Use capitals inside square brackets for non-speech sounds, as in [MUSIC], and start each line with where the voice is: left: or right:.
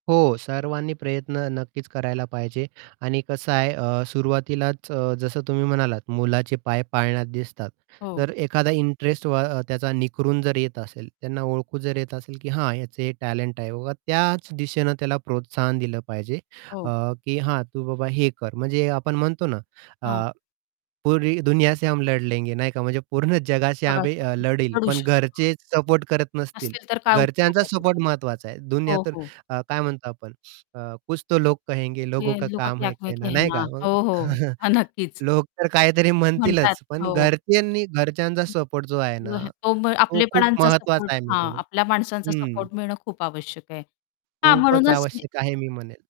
right: हो, सर्वांनी प्रयत्न नक्कीच करायला पाहिजे आणि कसं आहे, अ, सुरुवातीलाच अ, जसं तुम्ही म्हणालात, "मुलाचे पाय पाळण्यात दिसतात."
left: हो.
right: तर एखादा इंटरेस्ट व अ, त्याचा निखरून जर येत असेल, त्यांना ओळखून जर येत असेल, की हां, याचं हे टॅलेंट आहे. ओ, हां, त्याच दिशेनं त्याला प्रोत्साहन दिलं पाहिजे, अ,
left: हो.
right: की हां, "तू बाबा हे कर." म्हणजे आपण म्हणतो ना
left: हां.
right: अ, पुरी दुनिया से हम लढ लेंगे, नाही का, म्हणजे पूर्ण जगाशी
left: जगाशी
right: आम्ही
left: आपण
right: लढेल,
left: लढू
right: पण
left: शकतो.
right: घरचेच सपोर्ट करत नसतील.
left: असतील तर काय उपयोग
right: घरच्यांचा
left: आहे
right: सपोर्ट
left: त्याचा?
right: महत्त्वाचा आहे. दुनिया
left: हो,
right: तर
left: हो.
right: अ, काय म्हणतो आपण अ, कुछ तो लोग कहेंगे लोगों का
left: [UNINTELLIGIBLE] का
right: काम
left: क्या
right: है
left: है
right: कहना, नाही
left: कहना
right: का, मग
left: हो, हो, ह
right: [CHUCKLES]
left: नक्कीच.
right: लोक तर काहीतरी
left: म्हणतात,
right: म्हणतीलच पण
left: हो.
right: घरच्यांनी घरच्यांचा
left: [UNINTELLIGIBLE]
right: सपोर्ट जो आहे ना,
left: अहं, तो मग
right: तो खूप
left: आपलेपणांचा सपोर्ट
right: महत्त्वाचा आहे मी
left: हां,
right: म्हणेल.
left: आपल्या माणसांचा
right: हं.
left: सपोर्ट मिळणं खूप आवश्यक आहे. हां,
right: खूपच
left: म्हणूनच हे
right: आवश्यक आहे मी म्हणेल.